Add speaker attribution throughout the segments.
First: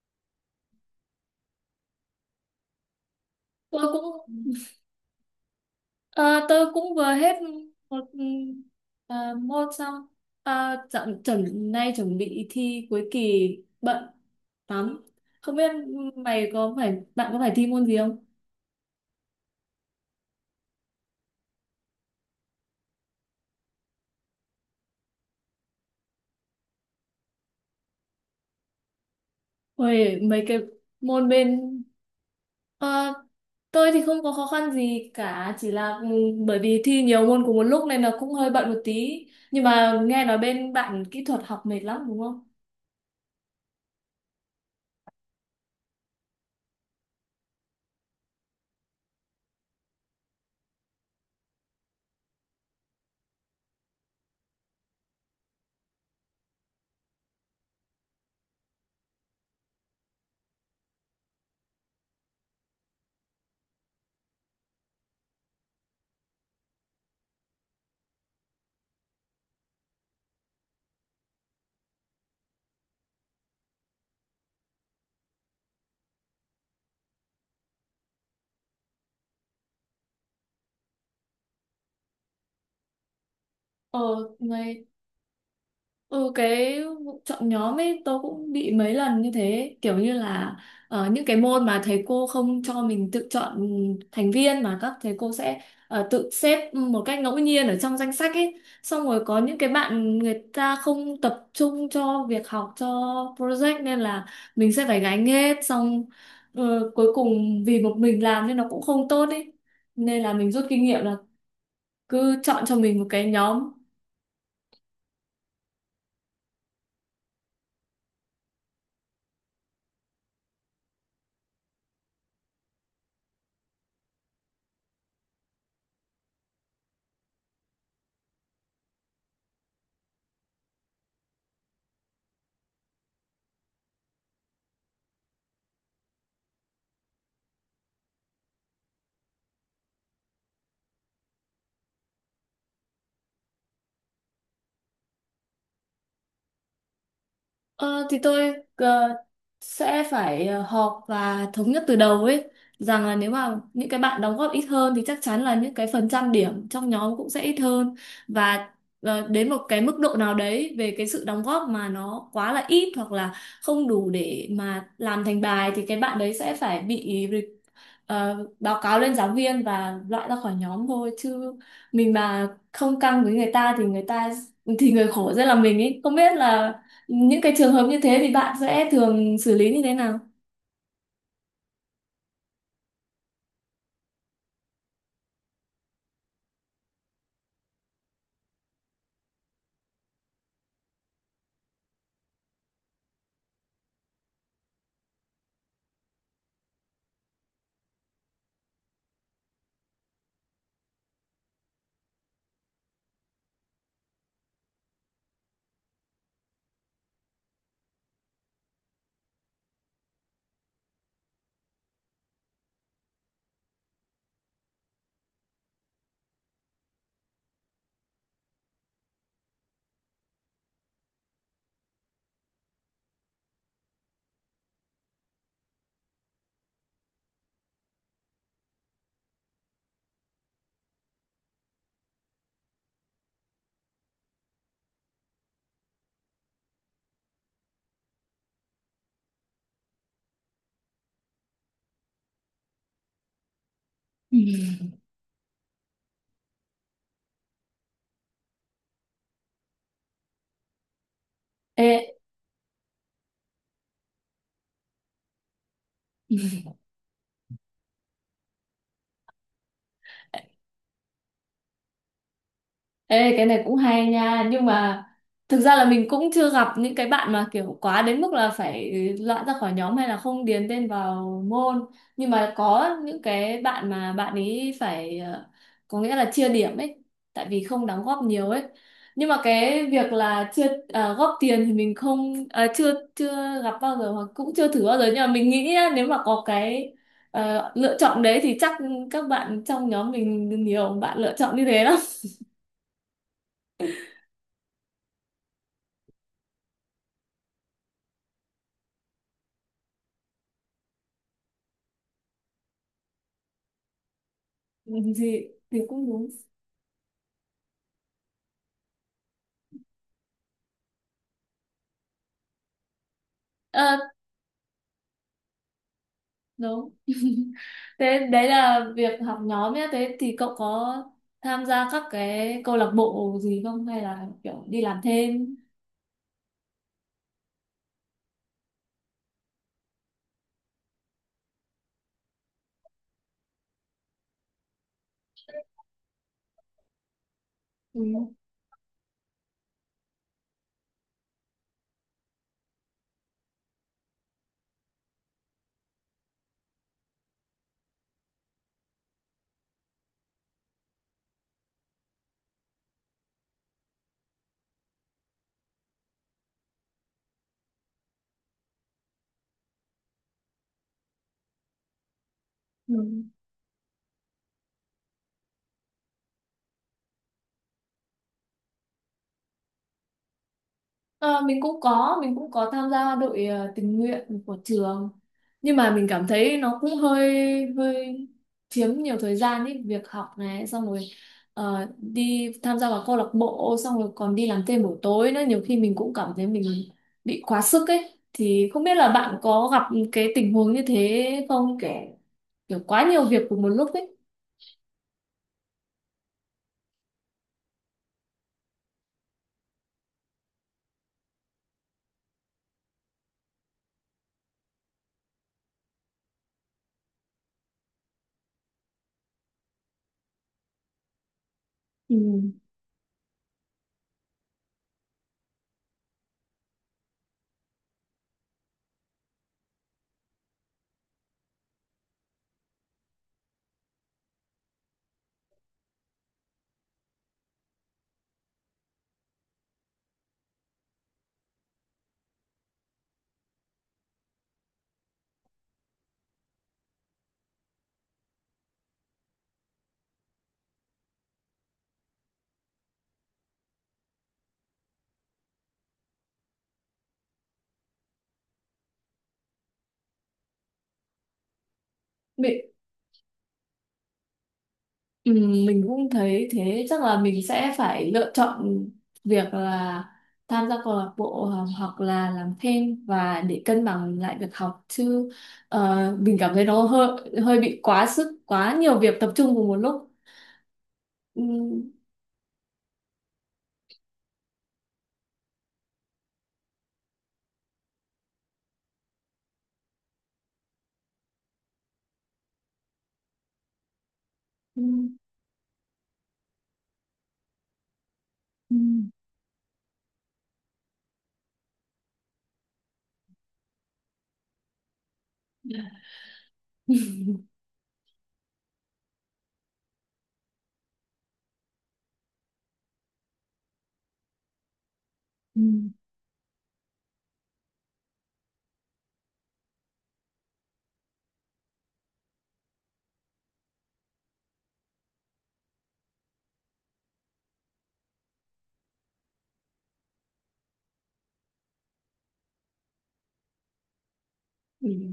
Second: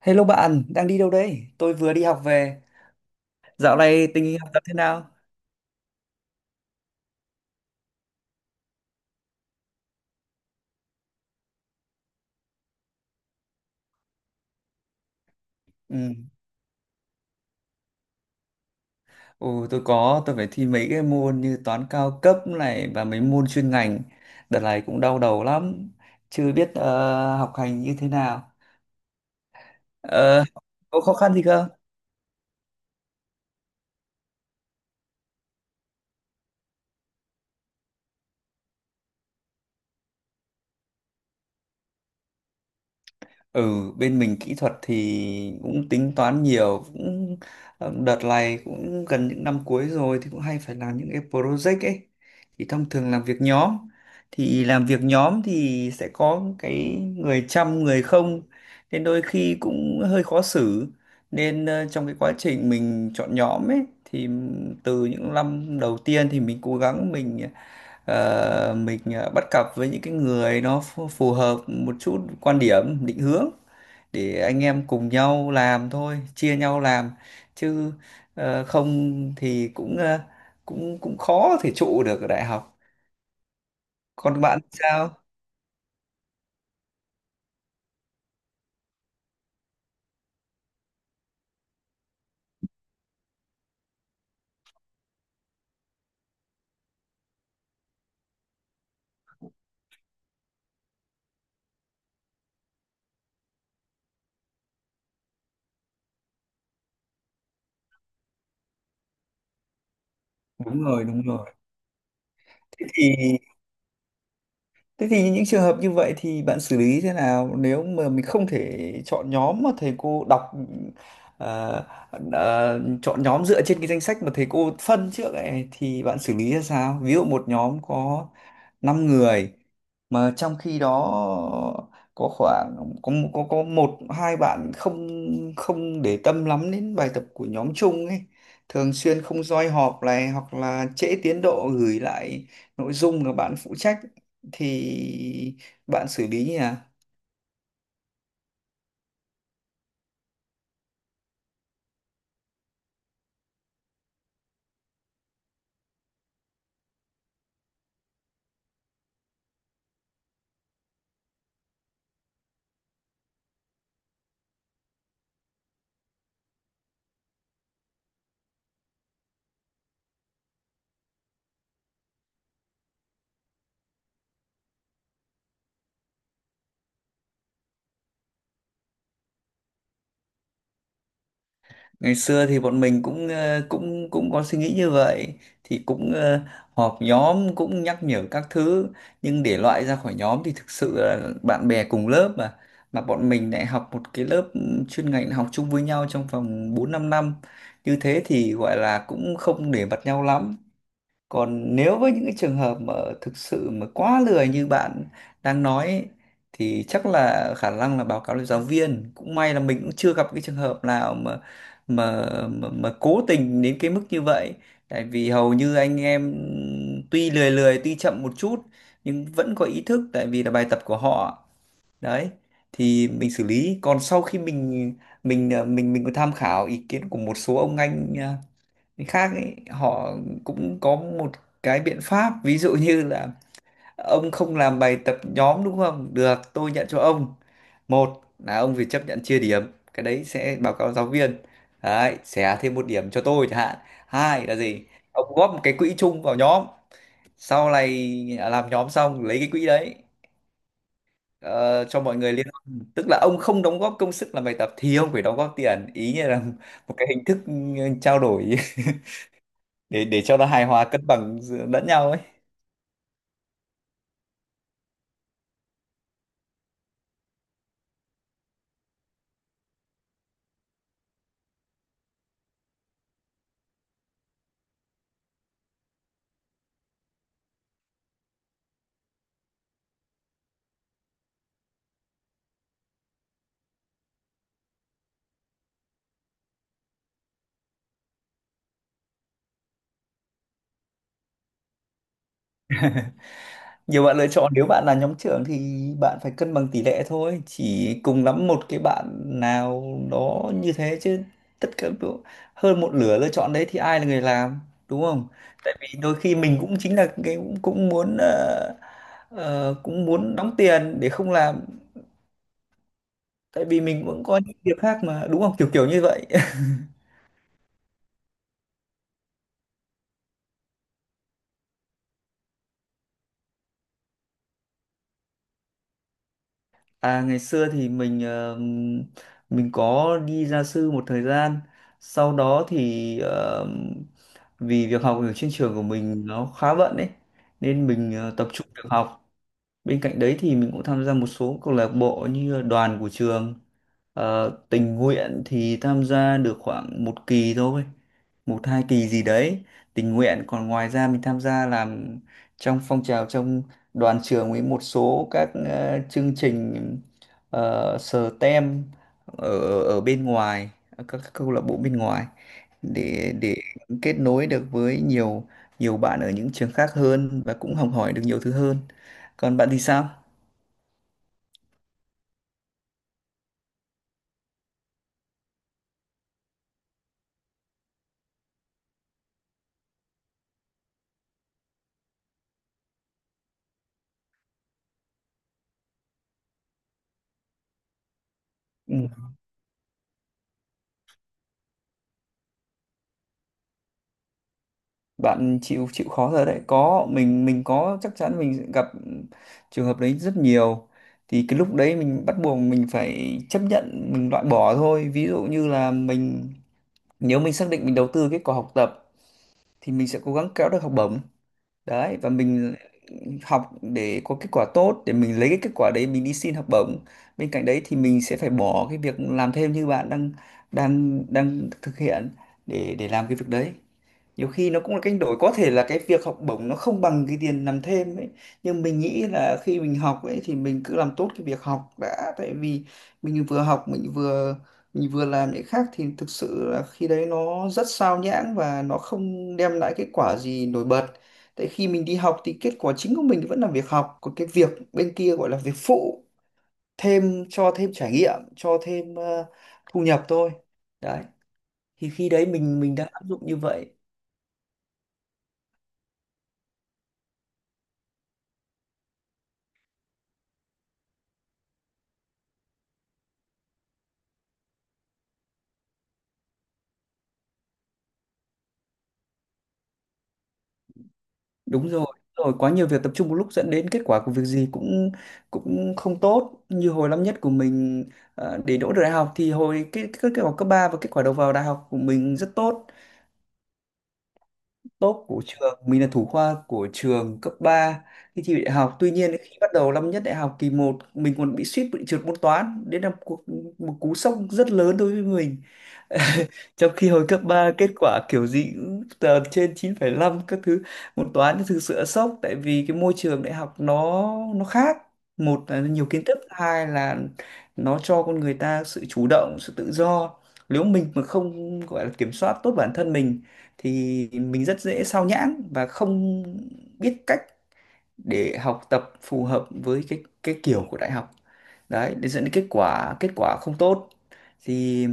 Speaker 1: Hello bạn, đang đi đâu đấy? Tôi vừa đi học về. Dạo
Speaker 2: tôi
Speaker 1: này tình
Speaker 2: cũng
Speaker 1: hình học tập thế nào?
Speaker 2: ờ, tôi cũng vừa hết một ờ, môn xong. À, dạo nay chuẩn bị thi cuối kỳ, bận lắm. Không biết
Speaker 1: Ừ.
Speaker 2: mày có phải bạn có phải thi môn gì không?
Speaker 1: Ồ, tôi có, tôi phải thi mấy cái môn như toán cao cấp này và mấy môn chuyên ngành. Đợt này cũng đau đầu lắm, chưa biết học hành như thế nào.
Speaker 2: Ôi, mấy
Speaker 1: Ờ,
Speaker 2: cái
Speaker 1: có khó
Speaker 2: môn
Speaker 1: khăn gì
Speaker 2: bên.
Speaker 1: không?
Speaker 2: ờ, tôi thì không có khó khăn gì cả, chỉ là bởi vì thi nhiều môn cùng một lúc nên là cũng hơi bận một tí. Nhưng mà nghe nói bên bạn kỹ thuật học mệt lắm, đúng không?
Speaker 1: Ừ, bên mình kỹ thuật thì cũng tính toán nhiều, cũng đợt này cũng gần những năm cuối rồi thì cũng hay phải làm những cái project ấy. Thì thông thường làm việc nhóm, thì sẽ có cái người chăm người không, nên đôi khi cũng hơi khó xử. Nên trong cái quá trình mình chọn nhóm ấy thì từ những năm đầu tiên thì mình cố gắng bắt cặp với những cái người nó phù phù hợp một chút quan điểm, định hướng để anh em cùng nhau làm thôi, chia nhau làm chứ không thì cũng cũng cũng khó thể trụ được ở đại học.
Speaker 2: Ờ
Speaker 1: Còn bạn
Speaker 2: ngày
Speaker 1: sao?
Speaker 2: Ừ, cái vụ chọn nhóm ấy tôi cũng bị mấy lần như thế, kiểu như là những cái môn mà thầy cô không cho mình tự chọn thành viên, mà các thầy cô sẽ tự xếp một cách ngẫu nhiên ở trong danh sách ấy, xong rồi có những cái bạn người ta không tập trung cho việc học, cho project, nên là mình sẽ phải gánh hết. Xong cuối cùng vì một mình làm nên nó cũng không tốt ấy, nên là mình rút kinh
Speaker 1: Đúng
Speaker 2: nghiệm
Speaker 1: rồi,
Speaker 2: là
Speaker 1: đúng rồi.
Speaker 2: cứ chọn cho
Speaker 1: Thế
Speaker 2: mình một
Speaker 1: thì
Speaker 2: cái nhóm.
Speaker 1: Thế thì những trường hợp như vậy thì bạn xử lý thế nào, nếu mà mình không thể chọn nhóm mà thầy cô đọc ờ, chọn nhóm dựa trên cái danh sách mà thầy cô phân trước ấy, thì bạn xử lý ra sao? Ví dụ một nhóm có 5 người mà trong khi đó có khoảng có một hai bạn không không để tâm lắm đến bài tập của nhóm chung ấy, thường xuyên không roi họp này hoặc là trễ tiến độ gửi lại nội dung mà bạn phụ trách, thì bạn xử lý nhỉ?
Speaker 2: Ờ, thì tôi sẽ phải họp và thống nhất từ đầu ấy, rằng là nếu mà những cái bạn đóng góp ít hơn thì chắc chắn là những cái phần trăm điểm trong nhóm cũng sẽ ít hơn. Và đến một cái mức độ nào đấy về cái sự đóng góp mà nó quá là ít hoặc là không đủ để mà làm thành bài, thì cái bạn đấy sẽ phải bị báo cáo lên giáo viên và loại ra khỏi nhóm thôi. Chứ mình mà không căng với người ta thì người khổ sẽ là mình ấy. Không biết là những cái trường hợp như thế thì bạn sẽ thường xử lý như thế nào?
Speaker 1: Ngày xưa thì bọn mình cũng cũng cũng có suy nghĩ như vậy, thì cũng họp nhóm cũng nhắc nhở các thứ. Nhưng để loại ra khỏi nhóm thì thực sự là bạn bè cùng lớp, mà bọn mình lại học một cái lớp chuyên ngành học chung với nhau trong vòng 4 5 năm, như thế thì gọi là cũng không để mặt nhau lắm. Còn nếu với những cái trường hợp mà thực sự mà quá lười như bạn đang nói ấy, thì chắc là khả năng là báo cáo lên giáo viên. Cũng may là mình cũng chưa gặp cái trường hợp nào mà cố tình đến cái mức như vậy. Tại vì hầu như anh em tuy lười lười, tuy chậm một chút nhưng vẫn có ý thức tại vì là bài tập của họ. Đấy, thì mình xử lý. Còn sau khi mình ờ, mình có tham khảo ý kiến của một số ông anh cái khác ấy, họ cũng có một cái biện pháp, ví dụ như là: ông không làm bài tập nhóm, đúng không được, tôi nhận cho ông. Một là ông phải chấp nhận chia điểm, cái đấy sẽ báo cáo giáo viên, đấy xẻ thêm một điểm cho tôi chẳng hạn.
Speaker 2: Ừ.
Speaker 1: Hai là gì? Ông góp một cái quỹ chung vào nhóm, sau này làm nhóm xong lấy cái quỹ đấy ờ,
Speaker 2: Ê,
Speaker 1: cho mọi người liên quan. Tức là ông không đóng góp công sức làm bài tập thì ông phải đóng góp tiền ý, như là một cái hình thức trao đổi để cho nó hài hòa cân bằng lẫn nhau ấy.
Speaker 2: Ê, cái này cũng hay nha. Nhưng mà thực ra là mình cũng chưa gặp những cái bạn mà kiểu quá đến mức là phải loại ra khỏi nhóm hay là không điền tên vào môn. Nhưng mà có những cái bạn mà bạn ấy phải có nghĩa là chia điểm ấy, tại vì không đóng góp nhiều ấy. Nhưng mà cái việc là chưa góp tiền thì mình không ờ, chưa chưa gặp bao giờ hoặc cũng chưa thử bao giờ. Nhưng mà mình nghĩ á, nếu mà có cái lựa chọn đấy thì chắc các bạn trong nhóm mình nhiều bạn lựa chọn như thế lắm.
Speaker 1: Nhiều bạn lựa chọn, nếu bạn là nhóm trưởng thì bạn phải cân bằng tỷ lệ thôi, chỉ cùng lắm một cái bạn nào đó như thế chứ. Tất cả đu- hơn một nửa lựa chọn đấy thì ai là người làm, đúng không?
Speaker 2: thì
Speaker 1: Tại
Speaker 2: thì
Speaker 1: vì
Speaker 2: cũng
Speaker 1: đôi
Speaker 2: đúng.
Speaker 1: khi mình cũng chính là cái cũng muốn đóng tiền để không làm, tại vì
Speaker 2: Ờ,
Speaker 1: mình cũng có những việc khác mà, đúng không, kiểu kiểu như vậy.
Speaker 2: đúng. Thế đấy là việc học nhóm nhé, thế thì cậu có tham gia các cái câu lạc bộ gì không hay là kiểu đi làm thêm?
Speaker 1: À, ngày xưa thì mình có đi gia sư một thời gian. Sau đó thì vì việc học ở trên trường của mình nó khá bận ấy, nên
Speaker 2: Ừ.
Speaker 1: mình tập trung việc học. Bên cạnh đấy thì mình cũng tham gia một số câu lạc bộ như là đoàn của trường. Tình nguyện thì tham gia được khoảng một kỳ thôi, một hai kỳ gì đấy. Tình nguyện, còn ngoài ra mình tham gia làm trong phong trào, trong đoàn trường, với một số các chương trình STEM ở ở bên ngoài, ở các câu lạc bộ bên ngoài
Speaker 2: Ừ.
Speaker 1: để kết nối được với nhiều nhiều bạn ở những trường khác hơn và cũng học hỏi được nhiều thứ hơn. Còn bạn thì sao?
Speaker 2: Ờ, mình cũng có tham gia đội tình nguyện của trường, nhưng mà mình cảm thấy nó cũng hơi hơi chiếm nhiều thời gian ấy. Việc học này xong rồi đi tham gia vào câu lạc bộ, xong rồi còn đi làm thêm buổi tối nữa, nhiều khi mình cũng cảm thấy mình bị quá sức ấy. Thì không biết là
Speaker 1: Ừ.
Speaker 2: bạn có gặp cái tình huống như thế không, kể kiểu quá nhiều việc cùng một lúc ấy?
Speaker 1: Bạn chịu chịu khó rồi đấy, có mình có, chắc chắn mình sẽ gặp trường hợp đấy rất nhiều. Thì cái lúc đấy mình bắt buộc mình phải chấp nhận mình loại bỏ thôi. Ví dụ như là mình, nếu mình xác định mình đầu tư kết quả học tập thì mình sẽ cố gắng kéo được học bổng đấy, và mình học để có kết quả tốt để mình lấy cái kết quả đấy mình đi xin học bổng. Bên cạnh đấy thì mình sẽ phải bỏ cái việc làm thêm như bạn đang đang đang thực hiện để làm cái việc đấy. Nhiều khi nó cũng là cách đổi, có thể là cái việc học bổng nó không bằng cái tiền làm thêm ấy, nhưng mình nghĩ là khi mình học ấy thì mình cứ làm tốt cái việc học đã. Tại vì mình vừa học, mình vừa làm những khác thì thực sự là khi đấy nó rất sao nhãng và nó không đem lại kết quả gì nổi bật. Tại khi mình đi học thì kết quả chính của mình vẫn là việc học, còn cái việc bên kia gọi là việc phụ, thêm cho thêm trải nghiệm, cho thêm thu nhập thôi. Đấy, thì khi đấy
Speaker 2: Ừ.
Speaker 1: mình đã áp dụng như vậy.
Speaker 2: Ừ, mình cũng thấy thế, chắc là mình sẽ phải lựa chọn việc là tham gia câu lạc bộ hoặc hoặc là làm thêm và để cân bằng lại việc học chứ mình cảm thấy nó hơi hơi bị quá sức, quá nhiều việc tập trung cùng một lúc. Ừ.
Speaker 1: Đúng rồi, đúng rồi, quá nhiều việc tập trung một lúc dẫn đến kết quả của việc gì cũng cũng không tốt, như hồi năm nhất của mình. Để đỗ được đại học thì hồi cái kết quả cấp 3 và kết quả đầu vào đại học của mình rất tốt,
Speaker 2: Ừ,
Speaker 1: top của trường. Mình là thủ khoa của trường cấp 3 khi thi đại
Speaker 2: ừ,
Speaker 1: học. Tuy nhiên, khi bắt đầu năm nhất đại học kỳ một, mình còn bị suýt bị trượt môn toán, đến là một cú sốc rất lớn đối với mình trong khi hồi cấp 3 kết quả kiểu gì cũng tờ trên 9,5 các thứ. Môn toán thì thực sự sốc, tại vì cái môi trường đại học nó khác,
Speaker 2: ừ.
Speaker 1: một là nhiều kiến thức, hai là nó cho con người ta sự chủ động, sự tự do. Nếu mình mà không gọi là kiểm soát tốt bản thân mình thì mình rất dễ sao nhãng và không biết cách để học tập phù hợp với cái kiểu của đại học đấy, để dẫn đến kết quả không tốt. Thì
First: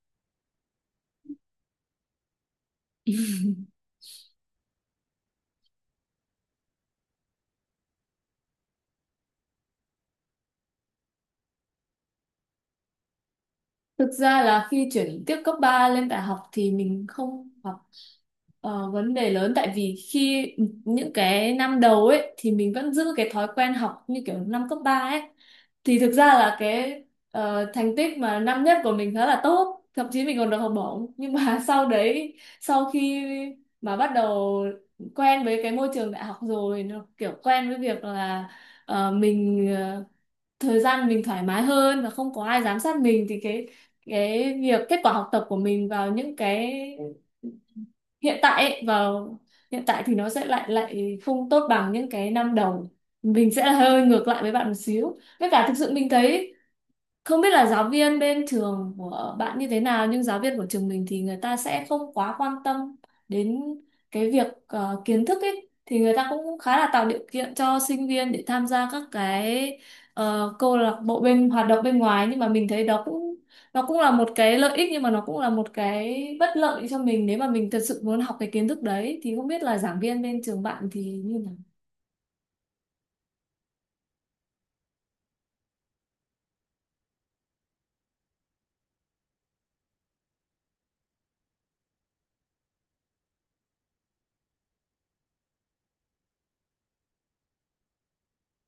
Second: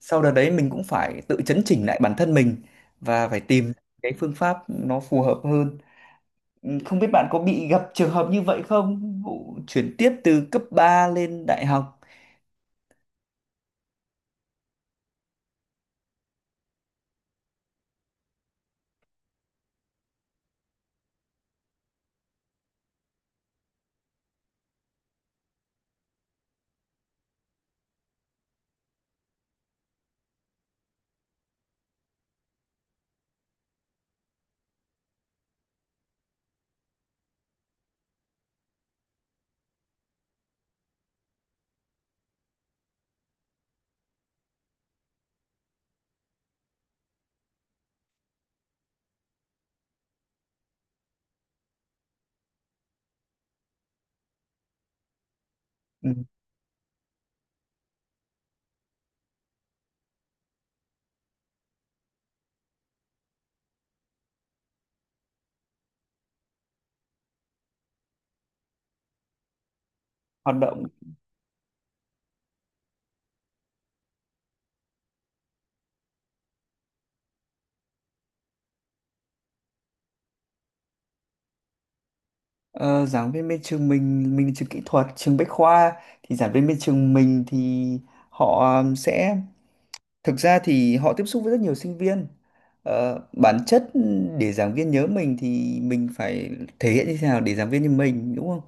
Speaker 1: sau đợt đấy mình cũng phải tự chấn chỉnh lại bản thân mình
Speaker 2: Ừ.
Speaker 1: và phải tìm cái phương pháp nó phù hợp hơn. Ừ, không biết bạn có bị gặp trường hợp như vậy không, vụ chuyển tiếp từ cấp 3 lên đại học?
Speaker 2: Thực ra là khi chuyển tiếp cấp 3 lên đại học thì mình không gặp vấn đề lớn, tại vì khi những cái năm đầu ấy thì mình vẫn giữ cái thói quen học như kiểu năm cấp 3 ấy. Thì thực ra là cái thành tích mà năm nhất của mình khá là tốt, thậm chí mình còn được học bổng. Nhưng mà sau đấy, sau khi mà bắt đầu quen với cái môi trường đại học rồi, nó kiểu quen với việc là mình thời gian mình thoải mái hơn và không có ai giám sát mình, thì cái việc kết quả học tập của mình vào những cái hiện tại ấy, vào hiện tại thì nó sẽ lại lại không tốt bằng những cái năm đầu. Mình sẽ hơi ngược lại với bạn một xíu, với cả thực sự mình
Speaker 1: Ừ,
Speaker 2: thấy không biết là giáo viên bên trường của bạn như thế nào, nhưng giáo viên của trường mình thì người ta sẽ không quá quan tâm đến cái việc kiến thức ấy, thì người ta cũng khá là tạo điều kiện cho sinh viên để tham gia các cái
Speaker 1: hoạt
Speaker 2: câu
Speaker 1: động.
Speaker 2: lạc bộ bên hoạt động bên ngoài. Nhưng mà mình thấy đó cũng, nó cũng là một cái lợi ích nhưng mà nó cũng là một cái bất lợi cho mình nếu mà mình thật sự muốn học cái kiến thức đấy. Thì không biết là giảng viên bên trường bạn thì như nào?
Speaker 1: Ờ, giảng viên bên trường mình là trường kỹ thuật, trường Bách Khoa, thì giảng viên bên trường mình thì họ sẽ, thực ra thì họ tiếp xúc với rất nhiều sinh viên. Bản chất để giảng viên nhớ mình thì mình phải thể hiện như thế nào để giảng viên như mình, đúng không?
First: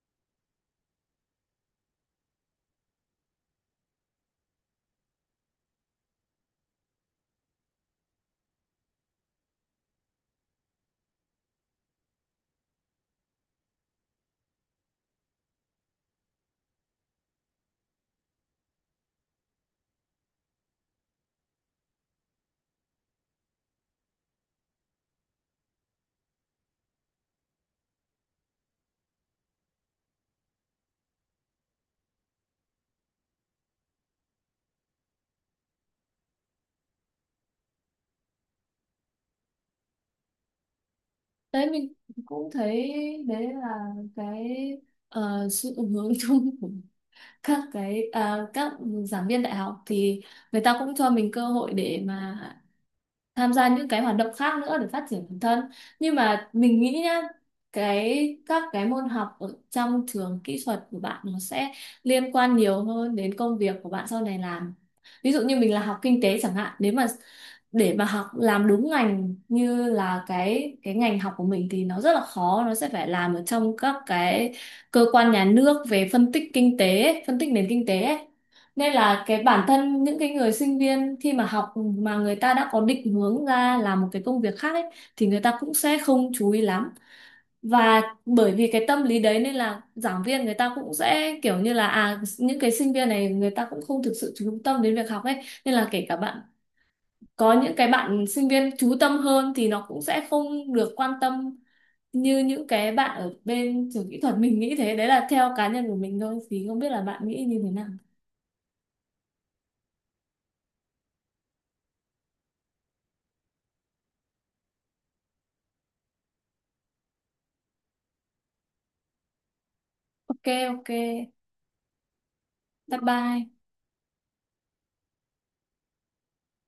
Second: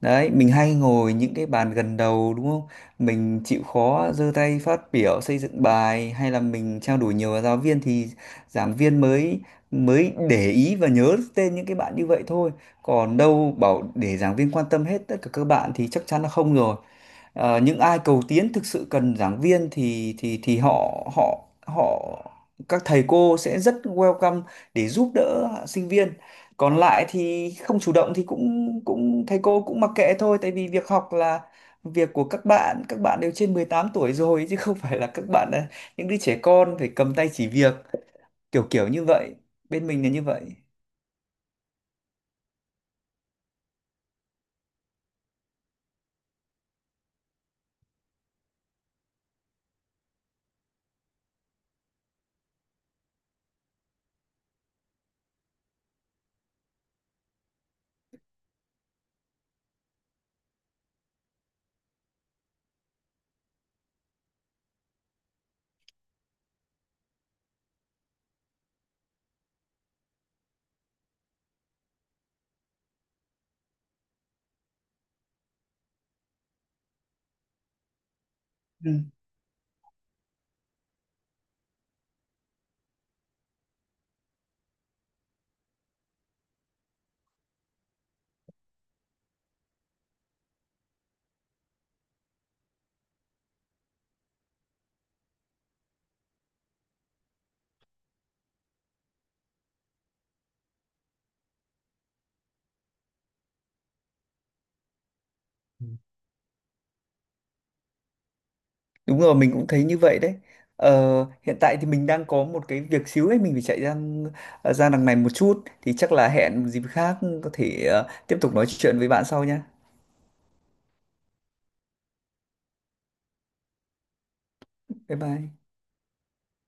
Speaker 1: Đấy, mình hay ngồi những cái bàn gần đầu, đúng không? Mình chịu khó giơ tay phát biểu xây dựng bài, hay là mình trao đổi nhiều với giáo viên thì giảng viên mới mới để ý và nhớ tên những cái bạn như vậy thôi. Còn đâu bảo để giảng viên quan tâm hết tất cả các bạn thì chắc chắn là không rồi. Những ai cầu tiến thực sự cần giảng viên thì họ họ họ các thầy cô sẽ rất welcome để giúp đỡ sinh viên. Còn lại thì không chủ động thì cũng cũng thầy cô cũng mặc kệ thôi, tại vì việc học là việc của các bạn đều trên 18 tuổi rồi chứ không phải là các bạn là những đứa trẻ con phải cầm tay chỉ việc, kiểu kiểu như vậy. Bên mình là như vậy.
Speaker 2: Đấy mình cũng thấy đấy là cái sự hướng chung của các cái các giảng viên đại học thì người ta cũng cho mình cơ hội để mà tham gia những cái hoạt động khác nữa để phát triển bản thân. Nhưng mà mình nghĩ nhá, cái các cái môn học ở trong trường kỹ thuật của bạn nó sẽ liên quan nhiều hơn đến công việc của bạn sau này làm. Ví dụ như mình là học kinh tế chẳng hạn, nếu mà để mà học làm đúng ngành như là cái ngành học của mình thì nó rất là khó, nó sẽ phải làm ở trong các cái cơ quan nhà nước về phân tích kinh tế ấy, phân tích nền kinh tế ấy. Nên
Speaker 1: Ừ.
Speaker 2: là cái bản thân những cái người sinh viên khi mà học mà người ta đã có định hướng ra làm một cái công việc khác ấy thì người ta cũng sẽ không chú ý lắm. Và bởi vì cái tâm lý đấy nên là giảng viên người ta cũng sẽ kiểu như là à những cái sinh viên này người ta cũng không thực sự chú tâm đến việc học ấy, nên là kể cả bạn có những cái bạn sinh viên chú tâm hơn thì nó cũng sẽ không được quan tâm như những cái bạn ở bên trường kỹ thuật. Mình nghĩ thế, đấy là theo cá nhân của mình thôi, thì không biết là bạn nghĩ như thế nào.
Speaker 1: Đúng rồi, mình cũng thấy như vậy đấy. Hiện tại thì mình đang có một cái việc xíu ấy, mình phải chạy ra ra đằng này một chút. Thì chắc là hẹn một dịp khác, có thể tiếp tục nói chuyện với bạn sau nha.
Speaker 2: OK, OK. Bye bye.
Speaker 1: Bye bye.